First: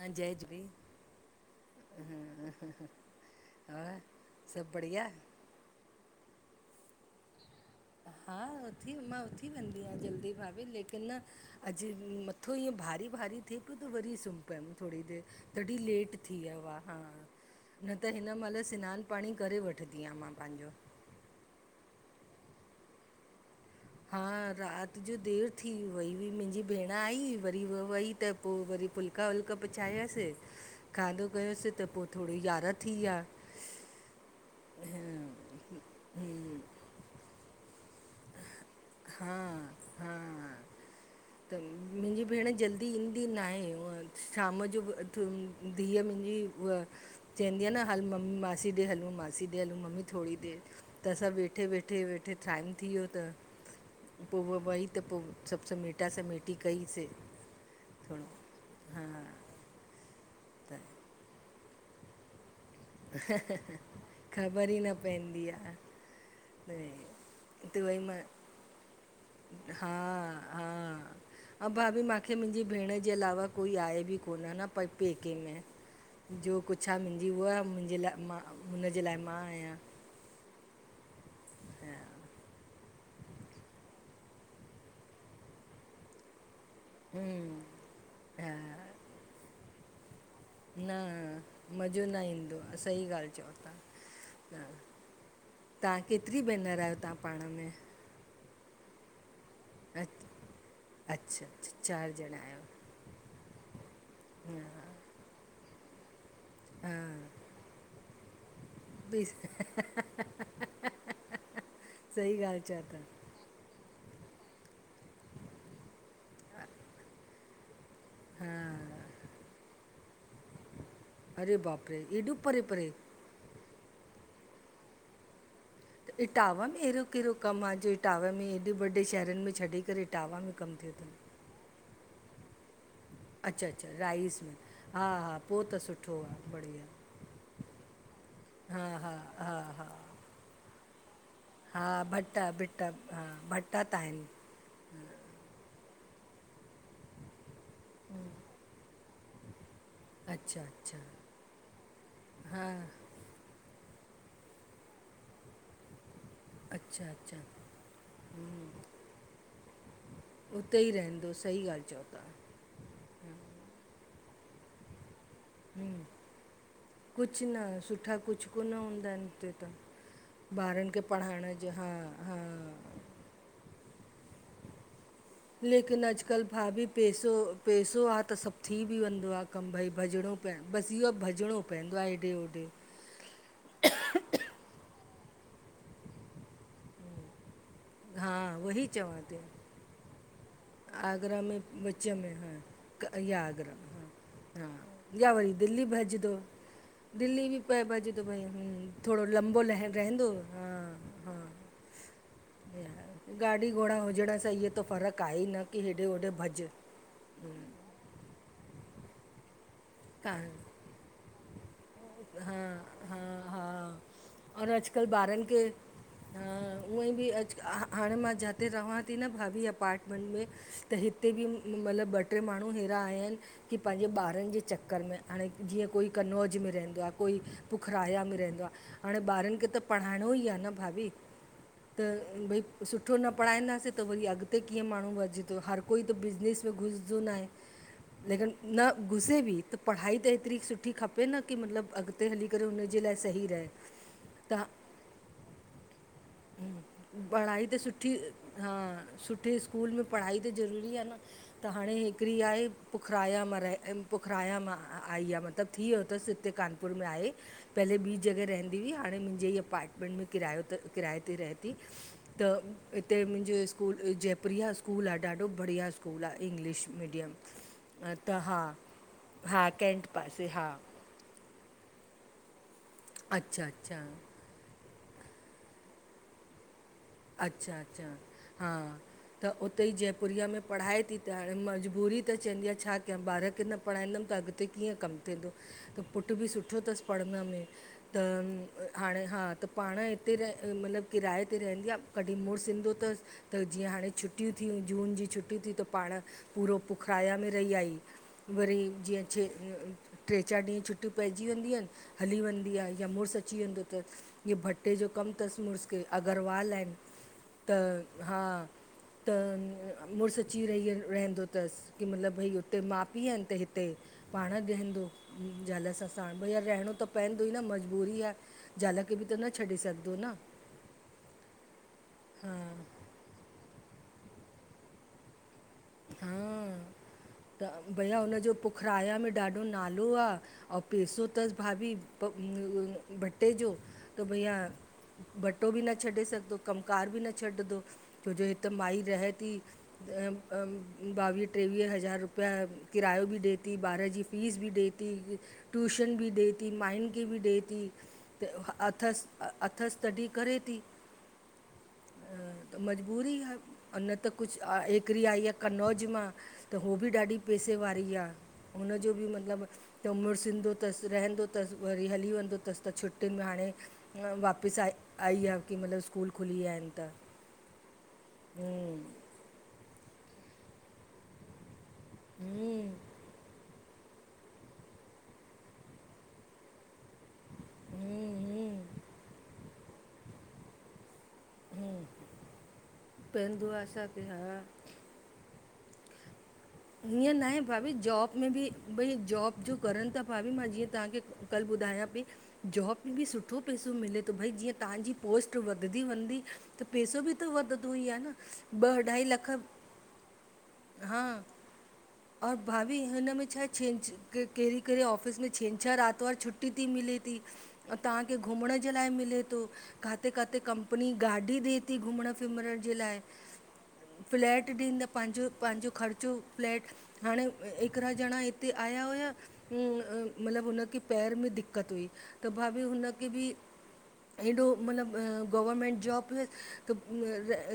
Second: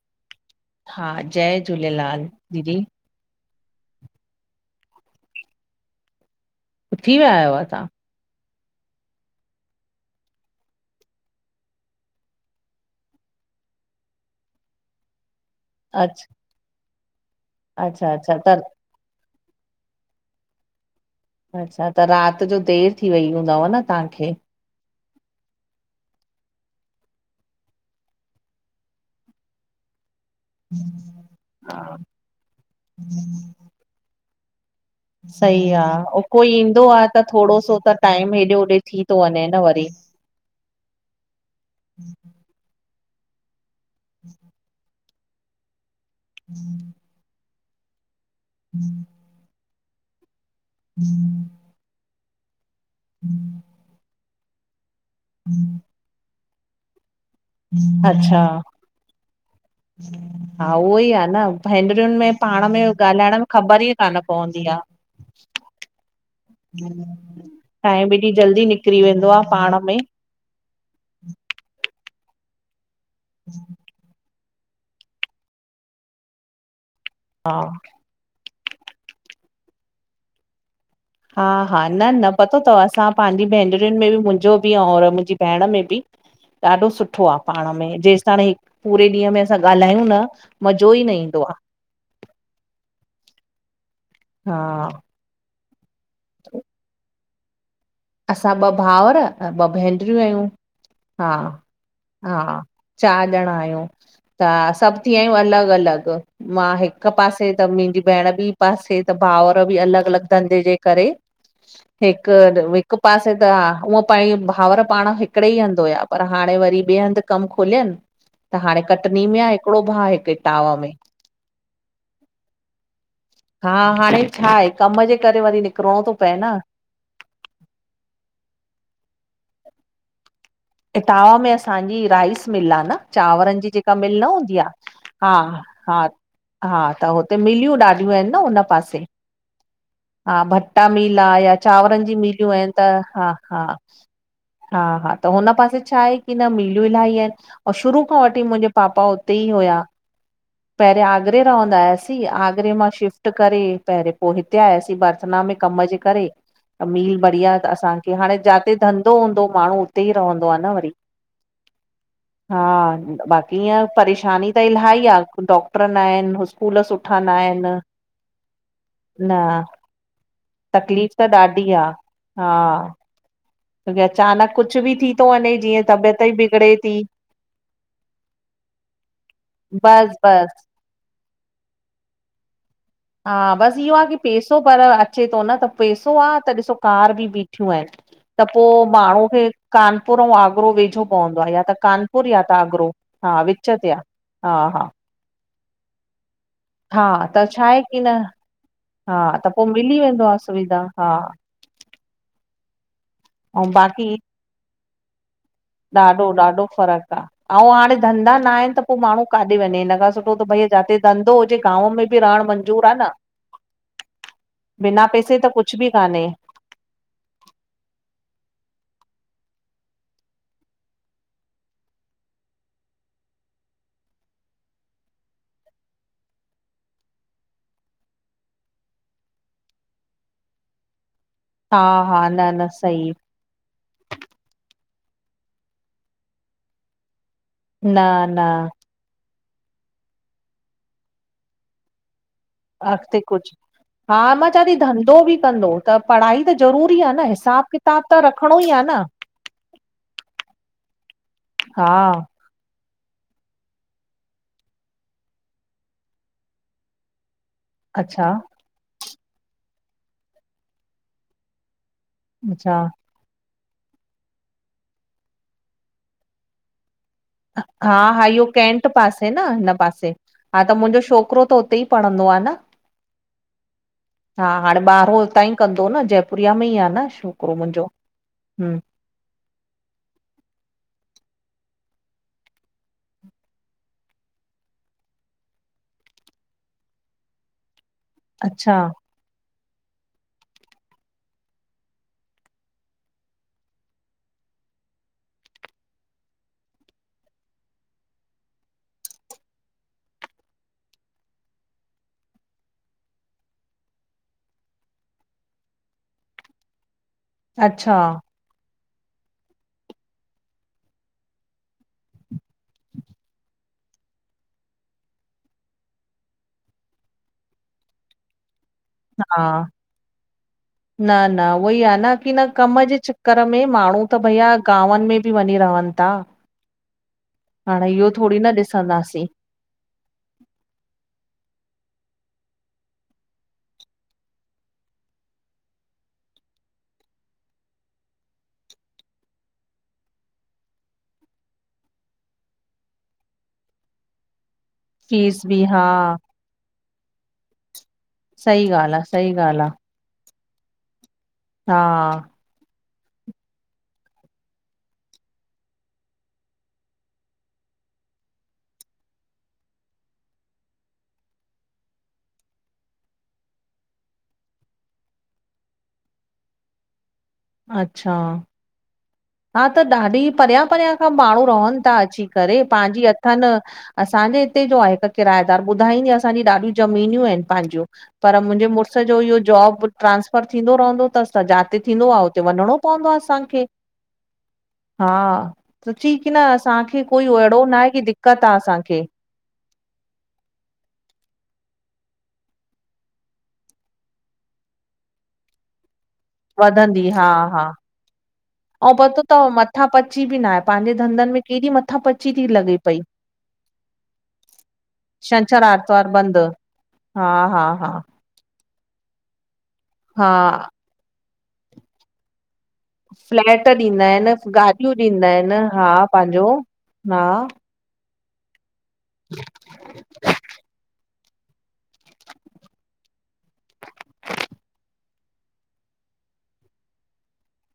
हा जय झूलेलाल। हा जय झूलेलाल दीदी। ह सभ बढ़िया। थी आया आयो असां। हा उथी मां उथी वेंदी आयां जल्दी भाभी लेकिन - - अॼुय मथो ईअं भारी भारी थे पियो त वरी सुम्ही पियम थोरी देर। तॾीं लेट अच्छा थी वियो आ हा न अच्छा त हिन अच्छा मल - - सनान पाणी करे वठदी आं मां पांजो। अच्छा त रात जो देर थी वई हूंदव न? हा तव्हांखे? रात - - त जो देर थी वई हुई मुंजी भेण आई वरी उअ वई त पो वरी पुल - - फुल्का पचाययासीं खाधो कयोसीं त पो थोरी यारह थी आ। सही आ ओ कोई हम्म। ईंदो आहे त थोरो सो त। टाइम हेॾे होॾे थी थो हा वञे न वरी। हा त मुंजी भेण जल्दी - - ईंदी ना आए हू शाम जो बि अच धीअ मुंजी हूअ - - चवंदी आ न हल ममी मासी ॾे हल मासी ॾे हलूं ममी थोरी देर त असां वेठे वेठे वे - - थे टाइम थी वियो त पो उ वई त पोइ सभ समेट - - त समेटी कईसे - - अच्छा। हा त उहो ई आ न भेंंणरियुन में पाण में - - ॻाल्हाइण में ख़बर ई कान पवंदी ख़बर आ। ई न पवंदी आहे त त वरी टाइम मां एॾी जल्दी निकिरी वेंदो आ पाण हा में। हा आ भाभी मूंखे मुंजी भेण जे अलावा कोई आहे बि कोन न। प पेके में जो कुझ आ मुंजी उ हा। आ मुंजे लाए। मां हुनजे लाए मां आयां। हा हा न न पतो तव असां पांजी भेनरियुन में बि मुंजो बि ऐं और - - मुंजी भेण में बि ॾाढो सुठो आ - - हम्म पाण में जेस ताणी हा पूरे ॾींहं में असां ॻाल्हायूं न - - न मज़ो न ईंदो आ, सही ॻाल्हि चयओ ता हा तां केतिरी भेनर आयो तां पाण में? असां ॿ भाउर ए ॿ भेनरियूं अच आयूं हा अच्छा अच्छा चारि ॼणा हा आहियो चारि ॼणा आयूं त हा सभु थी विया आयूं अलॻ अलॻ मां हा हिक पासे त मुंजी भेण ॿी पासे त बि भावउर बि अलॻ अलॻ धंधे जे करे सही हिकु अड ॻाल्हि चओ वि [inaudible] था असी त हा उअ पइ भाउर पाण हिकिड़े ई हंध हुया पर हाणे वरी ॿे हंध कमु खोलियन त हाणे कटनी में आ हिकिड़ो भा हिक इटावा में। अरे बाप रे, एॾो परे परे। हा हाणे छा आहे कम जे करे वरी निक इटावा में एड़ो केड़ो कमु आ जो इटावा में एॾे वॾे शहरनि में छॾे करे इटावा में कमु थे। इटावा में असांजी राइस मिल आ न। चांवरनि अच्छा जी अच्छा जेका मिल न राइस में हूंदी आ हा पोइ त हा सुठो आहे हा बढ़िया त हो। ए मिलियूं ॾाढियूं आइनि न हुन हा पासे हा हा हा हा भटा मिल आ या हा चांवरनि जी भटा मिलियूं आइनि त भिटा हा हा भटा त आहिनि हा हा त हुन पासे छा आहे की न मिलियूं इलाही आइनि ऐं शुरू खां वठी मुंजे पापा हुते ई हुया अच्छा अच्छा पहिरां आगरे रहंदा हुआसीं हा आगरे मां शिफ्ट ट करे पहिरियों पो हिते आयासीं बर्थना में कम जे करे त अच्छा मील अच्छा बढ़िया त असांखे हाणे जाते हम्म धंधो हूंदो माण्हू ई रहंदो आ न उते ई वरी रहंदो सही ॻाल्ह चओ ता। हा त बाक़ी ईअं परेशानी त इलाही आ डॉक्टर न हम्म आइनि स्कूल सुठा न कुझु आइनि सुठा कुझु कोन हूंदा आहिनि न उते त ॿारनि खे तकलीफ़ त पढ़ाइण ॾाढी जो आ हा हा तोके अचानक कुझु बि थी थो वञे जीअं लेकिन तबियत ई अॼुकल्ह बिगड़े भाभी थी पैसो पैसो आ त सभु थी बि वेंदो आ कमु भई बस भॼिणो बस पए बसि इहोआ भॼिणो पवंदो आ हेॾे होॾे हा बसि इहो आ की पैसो पर अचे थो न त पैसो आ त ॾिसो कार बि बीठियूं आहिनि। हा त पो वही चवां माण्हू थी खे कानपुर ऐं आगरो वेझो आगरा पवंदो आ में या त विच कानपुर में या हा त आगरो क हा या विच आगरा में ते आ। हा हा या वरी दिल्ली भॼदो। हा त दिल्ली बि छा आहे पए भॼ की न त भई हा थोरो त लंबो पो लह मिली वेंदो रहंदो आ सुविधा हा गाॾी अऊं घोड़ा बाक़ी हुजण सां इहो त फ़र्क़ु आहे ई न की हेॾे ॾाढो होॾे भॼ ॾाढो फ़र्कु आ ऐं हाणे धंधा न आहिनि त पो माण्हू काॾे वञे हिन करे खां सुठो त कान भई जाते धंधो हुजे गांव में बि रहण हा मंज़ूर आ न हा हा और बिना अॼकल्ह पैसे ॿारनि त खे कुछ बि कान्हे उएं बि अॼुकल्ह हाणे मां जाते रहां थी न भाभी अपार्टमेंट में त हिते बि मतलबु ॿ टे माण्हू हेड़ा आया आहिनि की पंहिंजे ॿारनि जे चक्कर में हाणे जीअं कोई कनौज में रहंदो आ, कोई पुखराया में रहंदो आ हाणे ॿारनि खे त पढ़ाइणो ई आ न भाभी हा त हा न भई न सही सुठो न पढ़ाईंदासीं त वरी अॻिते कीअं माण्हू वधे थो हर कोई त बिज़नेस में घुसंदो नाहे लेकिन न घुसे बि त पढ़ाई त हेतिरी सुठी खपे न की मतलब अॻ हुते हली करे हुनजे लाइ अॻिते सही कुछ रहे। हा मां चा त थी धंधो बि कंदो त पढ़ाई त ज़रूरी आ न पढ़ाई हिसाबु, किताबु सुठी त रखिणो हा ई आ न। सुठे स्कूल में पढ़ाई त ज़रूरी आ न त हा हाणे हिकिड़ी आहे पुखराया में राए म पुखराया मां आई आ मतिलबु थी वियो थसि हिते कानपुर में आहे,, पहिले ॿी अच्छा जगह रहन दींदी हाणे मुंजे ई अपार्टमेंट में किरायो किराए ते रहे थी अच्छा त ते मुंहिंजो स्कूल जयप्रिया स्कूल आ ॾाढो बढ़िया स्कूल आ इंग्लिश मीडियम हा, हा इहो केंट पासे न, हिन पासे हा त मुंहिंजो छोकिरो त उते ई पणंदो आ न अच्छा, अच्छा। हा हाण, ॿारहो हुतां ई कंदो न जयपुरिया में ई आ न छोकिरो अच्छा, मुंहिंजो अच्छा हा। हम्म त उते ई जयपुरीया में पढ़ाए थी त हाण मजबूरी त चवंदी आ छा कयां ॿार खे न पढ़ाईंदमि त अॻिते कीअं कमु थींदो? त पुटु बि सुठो थसि पढ़ण में त अच्छा हाणे हा त पाण हिते रह मतिलबु किराए ते रहंदी आ। कॾहिं मुर्स ईंदो तस त जीअं हाणे छुटियूं थियूं जून जी छुटियूं थी त पाण पूरो पुखराया में रही आई। वरी जीअं चे ट्रे, चारि ॾींहं छुट्टी पइजी वेंदी आहिनि, हली वेंदी आ या मुर्स अची वेंदो त। ही भटे जो कमु थसि मुड़ुस के अगरवाल आहिन त अच्छा हा त मुर्स अची रही रहंदो थसि, की मतलबु भई हुते माउ पीउ आहिनि त हिते पाण ॾहंदो जाल सां साण भई रहिणो त पवंदो ई न मजबूरी आ जाल खे बि त हा न छॾे सघदो न न न उहोई आ न की न हा कम जे च क्कर में माण्हू त भईया गांवनि में बि वञी रहनि था। हां त हाणे इहो भैया थोरी न हुनजो पुखराया ॾिसंदासीं में ॾा ढो नालो आ ऐं पैसो थसि भाभी भ भटे जो त भैया भटो बि न छॾे सघदो, कमकार बि न छॾदो छो जे हिकु माई रह थी ॿावीह, टेवीह हज़ार रुपिया किरायो बि ॾिए थी ॿार जी फीस बि ॾिए थी फीस बि हा ट्यूशन बि ॾे थी मायुनि खे बि ॾे थी त सही ॻाल्हि आ अथस, सही ॻाल्हि अथस तॾिह करे थी। हा त मजबूरी हा, न त कुझु अाऐ छोकिरी आई आ कनौज मां, त उहो बि ॾाढी पेसे वारी आ, हुनजो बि मतिलबु त मुर्स ईंदो थसि, रहंदो थसि, वरी हली वेंदो थसि त छुटियुनि में हाणे वापिस आई आईया की मतिलब स्कूल खुली विया आहिनि त अच्छा हू हा त ॾाढी परियां परियां खां माण्हू रहनि था अची करे, हम्म पांजी अ थनि असांजे हिते जो आहे हिकु किरायेदार ॿुधाईंदी असांजी ॾाढी ज़मीनियूं आहिनि पंहिंजूं, हम्म पर मुंहिंजे हम्म मुड़ुस जो इहो जॉब ट्रांसफर थींदो रहंदो तस त जाते हम्म थींदो आ, उते वञणो पवंदो आ असांखे [unintelligible] हा सची की न असांखे कोई हीअं आहे अहिड़ो न आ, भाभी की जॉब दिक़त में आ बि असांखे भई जॉब जो करनि था भाभी मां जीअं तव्हांखे कल्ह ॿुधायां पई जॉब में बि सुठो पैसो मिले थो भई जीअं तहांजी पोस्ट वधदी वेंदी वधंदी हा हा ॿ ऐं पतो अढाई त लख मथां पची बि न आहे पंहिंजे हा धंधनि में केॾी मथ मथा पची थी और लॻे भाभी पई हिनमें छा छंछ कहिड़ी कहेडे ऑफिस में छंछरु छंछर आर्तवार आरितवारु बंदि छुटी थी मिले हा थी हा हा ऐं तव्हांखे घुमण जे लाइ मिले थो, काथे हा खाथे कंपनी गाॾी ॾे थी घुमण फमण जे लाइ फ्लैट ॾींदा आहिनि, फ्लैट गाॾियूं ॾींदा पांजो आहिनि, पांजो हा ख़र्चो पंहिंजो फ्लैट हाणे हा, हिकरा जणा इते आया हुया मतलब हुनखे पैर में दिक़त हुई त भाभी हुनखे बि एॾो मतलबु गवर्मेंट जॉब हुयस त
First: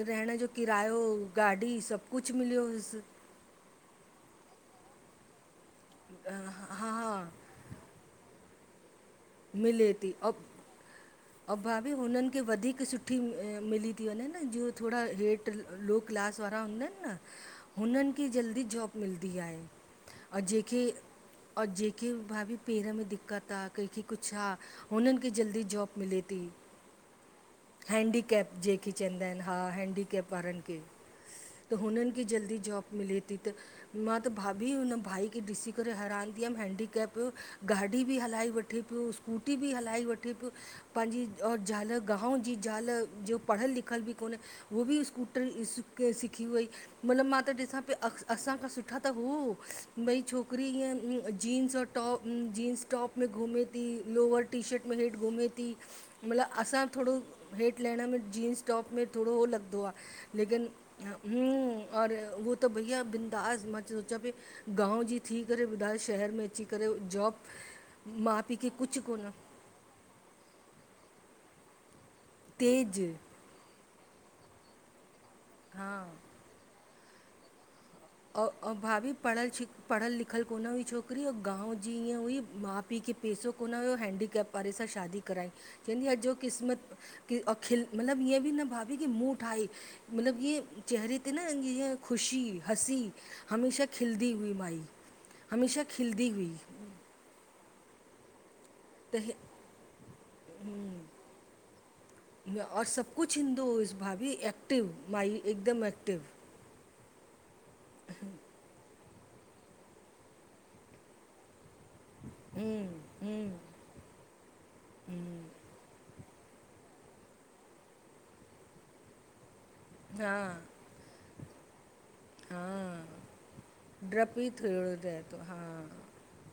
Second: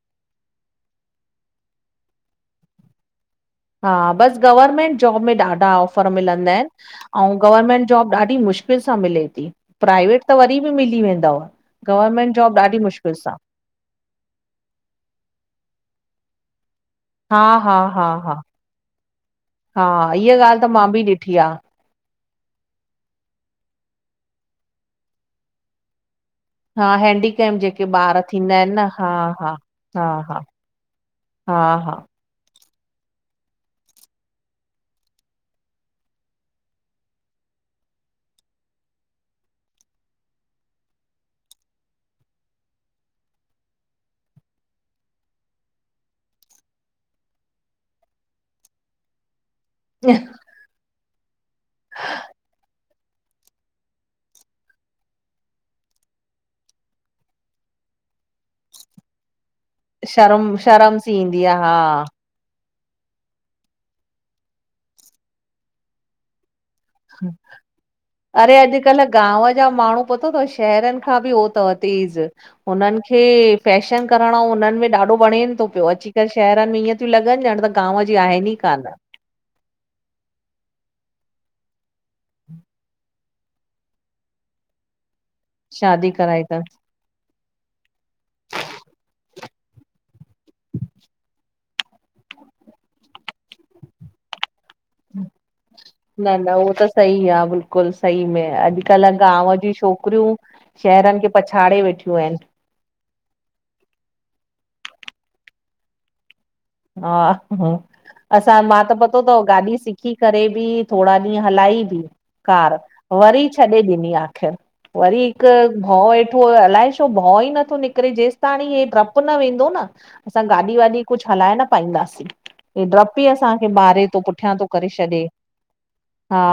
रहण जो किरायो गाॾी सभु कुझु मिलियो हुयुसि। हा बसि गवर्मेंट जॉब में ॾाढा ऑफर मिलंदा आहिनि हा हा ऐं गवर्मेंट जॉब ॾाढी मुश्किल सां मिले थी मिले थी प्राइवेट त और वरी बि मिली वेंदव। ऐं भाभी हुननि गवर्मेंट खे जॉब ॾाढी वधीक मुश्किल सुठी सां, मिली थी वञेनि न जीअं थोरा हेठि लो क्लास वारा हूंदा आहिनि न हा हा हा उननि खे हा जल्दी जॉब मिलदी आहे हा इहा अं ॻाल्हि त जेके मां बि ॾिठी आ, अं जेके कंहिंखे भाभी पेर में दिक़त आ कंहिंखे कुझु आ हुननि खे जल्दी जॉब मिले थी। हा हेंडीकेम जेके ॿार हैंडीकैप थींदा आहिनि न जेके हा चवंदा आहिनि हा हा हैंडीकैप हा वारनि खे हा त हा हुननि खे जल्दी जॉब मिले थी त मां त भाभी हुन भाई खे ॾिसी करे हैरान थी वयमि हैंडीकेप जो गाॾी बि हलाए वठे पियो स्कूटी बि हलाई वठे पयो। पंहिंजी और ज़ाल गाव जी ज़ाल जो पढ़ियल लिखियल बि कोन्हे उ बि स्कूटर सिखी वई मतलब मां त ॾिसां पई असांखां सुठा त हू भई छोकरी इय जींस ऐं टॉप जींस टॉप में घुमे थी लोवर टी शर्ट में हेठ घुमे थी मतलबु असां थोरो हेठि लहिण में जींस टॉप में थोड़ो उहो लॻदो आ शर्म लेकिन शर्म सी ईंदी आ हम और हा उह त त भईया बिंदास मां सोचां पई गांव जी थी करे ॿुधायो शहर में अची करे जॉब माउ पीउ खे कुझु कोन गाव जा माण्हू पतो अथव शहरनि खां बि हो तव तेज़ तेज हुननि खे फैशन करणो उन्हनि में ॾाढो वणेन थो पियो हा अची करे शहरनि में ईअं थियूं लॻनि ॼण त गांव जी अऊं आहिनि ई अऊं कान। भाभी पढ़ियलछिख पढ़ियलु लिखियलु कोन हुई छोकिरी ऐं गांव जी ईअं हुई माउ पीउ खे पेसो कोन्ह हुयो हैंडीकैप वारे सां शादी कराई शादी चवंदीआ जो कराई अथसि किस्मत, खिल मतिलब ईअं बि न भाभी की मूंंहुं ठाहे मतिलबु ईअं चेहिरे ते न ईअं खुशी हसी हमेशह खिलंदी हुई माई हमेशह खिलंदी न हुई न उहो त सही आ बिल्कुलु सही में अॼु अॼुकल्ह त गांव जी छोकिरियूं हुँ, शहरनि खे पछाड़े वेठियूं आहिनि। और सभु कुझु ईंदो हुयुसि भाभी एक्टिव माई हिकदमि एक्टिव हा असां मां त पतो थव गाॾी सिखी करे बि थोरा ॾींहं हलाई बि कार हुँ, हुँ, वरी छॾे ॾिनी आखिर वरी हिक हुँ, भउ वेठो अलाए छो भउ ई नथो निकरे जेेस ताणी ही डप न वेंदो न असां हाँ गाॾी वाॾी कुछ हलाए न पाईंदासीं। ही हाँ ड्रप ई असांखे मारे थो डपी पुठियां थो करे थोरो छॾे, हा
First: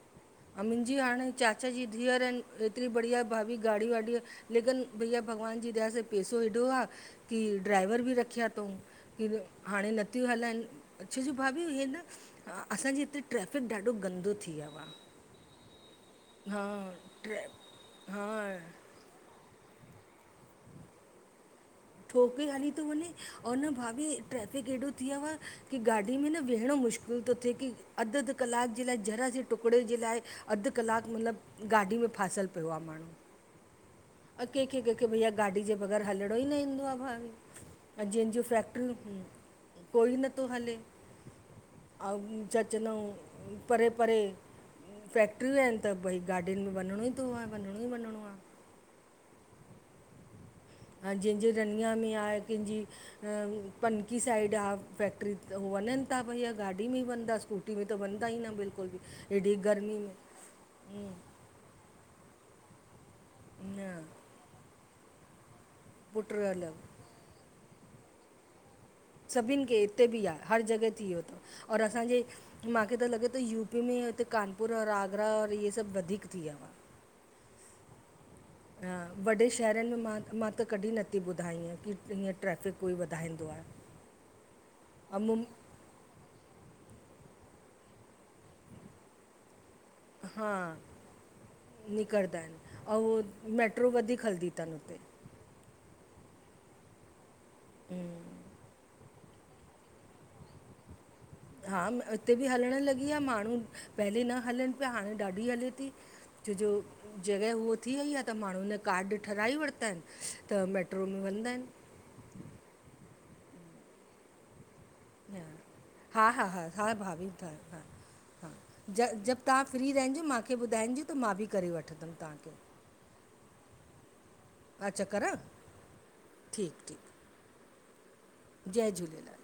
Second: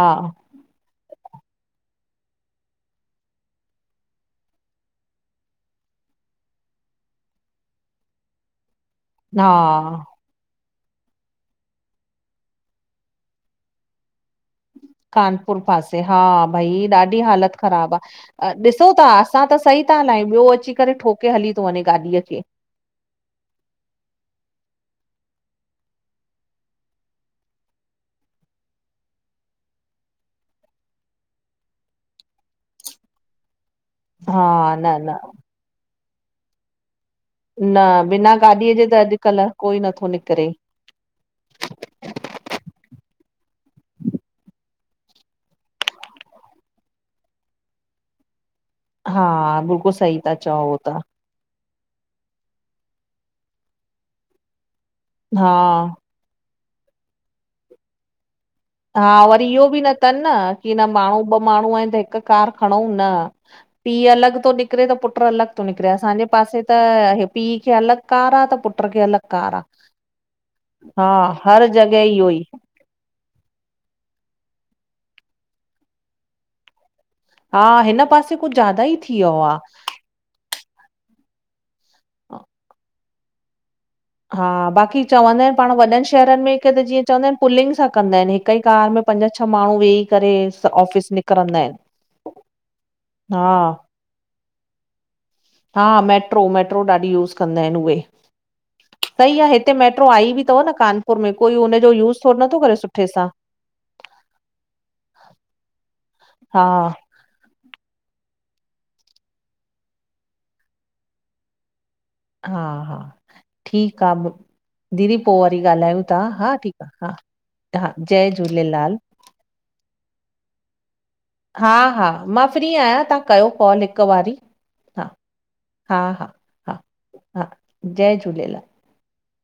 ह मुंजी हाणे चाचा जी धीअर आहिन एतरी बढ़िया भाभी गाड़ी-वाढी लेकिन भईया भॻवान जी दया सां पेसो एॾो आ, की ड्राइवर बि रखिया थऊं। की हा हाणे न थियूं हलाइन छो जो भाभी इअं न असांजे हिते ट्रैफिक ॾाढो गंदो थी वियो आ। कानपुर पासे हा, भई ॾाढी ट्रै हालत खराब आ, हा ॾिसो था असां त सही था हलायूं ॿियो अची करे ठोके हली थो वञे गाॾीअ खे। ठोके हली तो वञे और न भाभी ट्रेफिक एॾो थी वियो आहे की गाॾी में न वेहणो मुश्किल थो थिए की अध अध कलाक जे लाइ जरा जे टुकड़े जे लाइ अध कलाक मतलब गाॾी में फासल पयो आ माण्हू। हा अ कंहिंखे न कंहिंखे न भईया गाॾी जे बगैर हलणो ई न ईंदो आ भाभी न ऐं बिना जंहिंजूं गाॾीअ जे त फैक्ट्रीयूं अॼुकल्ह कोई निकिरे। नथो हले। अऊं छा चवंदा आहियूं परे-परे फैक्ट्रियूं आहिन त भई गाॾयुन में वञणो ई थोए वञणो ई वञणो आ हा बिल्कुल सही ता चओ उहो त जंहिंजे रनिया में आहे कंहिंजी, पनकी साइड आहे फैक्ट्री हा हो वञन त भईया गाॾी में वञदा स्कूटी में त वञदा ई न बिल्क हा वरी इहो बि न थन न की न माण्हू ॿ माण्हू आहिन त हिक कार खणऊं न, न पीउ अलॻ थो निकरे त पुट अलॻ निकरे, असांजे पुट पासे अलॻि त पी खे अलॻ कार आ त पु सभिन खे हिते बि आ, हर जॻह थी हा वियो हर थव और जॻह असांजे इहो ई माखे त लॻे थो यूपी में हिते कानपुर और आगरा और इहे सभ वधीक थी वियो आ। हा हिन पासे कुछ ज्यादा ई हा, थी वियो वॾे आ। शहरनि में मां त कॾहिं नथी ॿुधा ईएं की हीअं ट्रैफिक कोई वधाईंदो आ। हा बाकी चवंदा आहिन पाण वॾन शहर शहरन में हिक त जीअं चवंदा आहिन पुलिंग सां कंदा आहिन हिक ई कार में पंज छह माण्हू वेही करे हा ऑफिस निकिरंदा आहिनि निकिरदा हिन ऐं हा मेट्रो वधीक हलंदी थन हुते हा मेट्रो-मेट्रो ॾाढी यूस कंदा आहिन उहे। सही आ हिते मेट्रो आई बि थव न कानपुर में? कोई हा हुनजो यूस हिते थोरो बि नथो हलण करे सुठे लॻी आ, सां माण्हू पहले न हलन पया, हाणे ॾाढी हले थी छो हा जो जॻह उअ थी वई आ, त माण्हुन कार्ड ठहाराए वरता आहिन त मेट्रो में वेंंदा आहिन। हा हा, ठीक आ दीदी पो वरी ॻाल्हायूं था हा ठीक आ, हा-हा जय हा झूलेलाल। ज जब तव्हां फ्री रहजो माखे ॿुधाइजो त मां बि करे हा-हा वठंदमि मां तव्हांखे फ्री आहियां, तव्हां कयो कॉल हिक वारी अच्छा करां ठीकु ठीकु हा-हा-हा-हा-हा, जय झूलेलाल। जय झूलेलाल